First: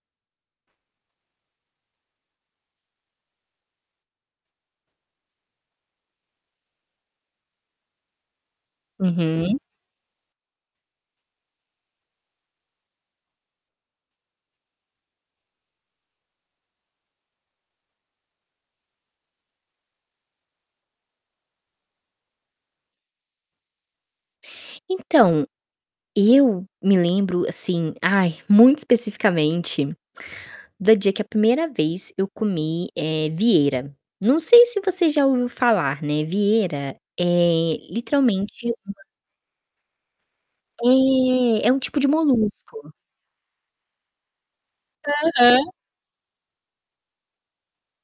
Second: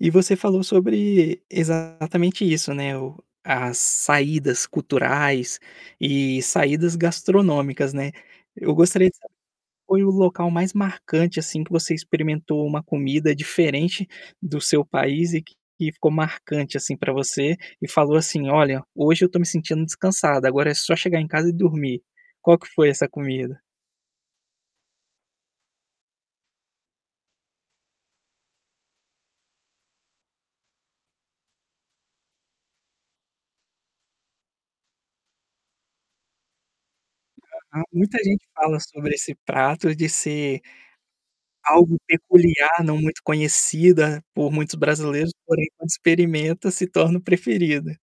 E você falou sobre exatamente isso ,né, o as saídas culturais, eh saídas gastronômicas, né, eu gostaria de saber Uhum. qual foi o local mais marcante assim que você experimentou uma comida diferente do seu país e que e ficou marcante assim para você, e falou assim: "Olha, hoje eu estou me sentindo descansada, agora é só chegar em casa e dormir". Qual que foi essa comida? Então, eu me lembro assim ai, muito especificamente, da dia que a primeira vez eu comi, eh, Vieira. Não sei se você já ouviu falar, né, Vieira é Muita gente literalmente fala uma sobre esse prato de ser, é, é um algo tipo de peculiar, molusco. não muito conhecida por muitos brasileiros, porém Aham. quando experimenta se torna o preferido.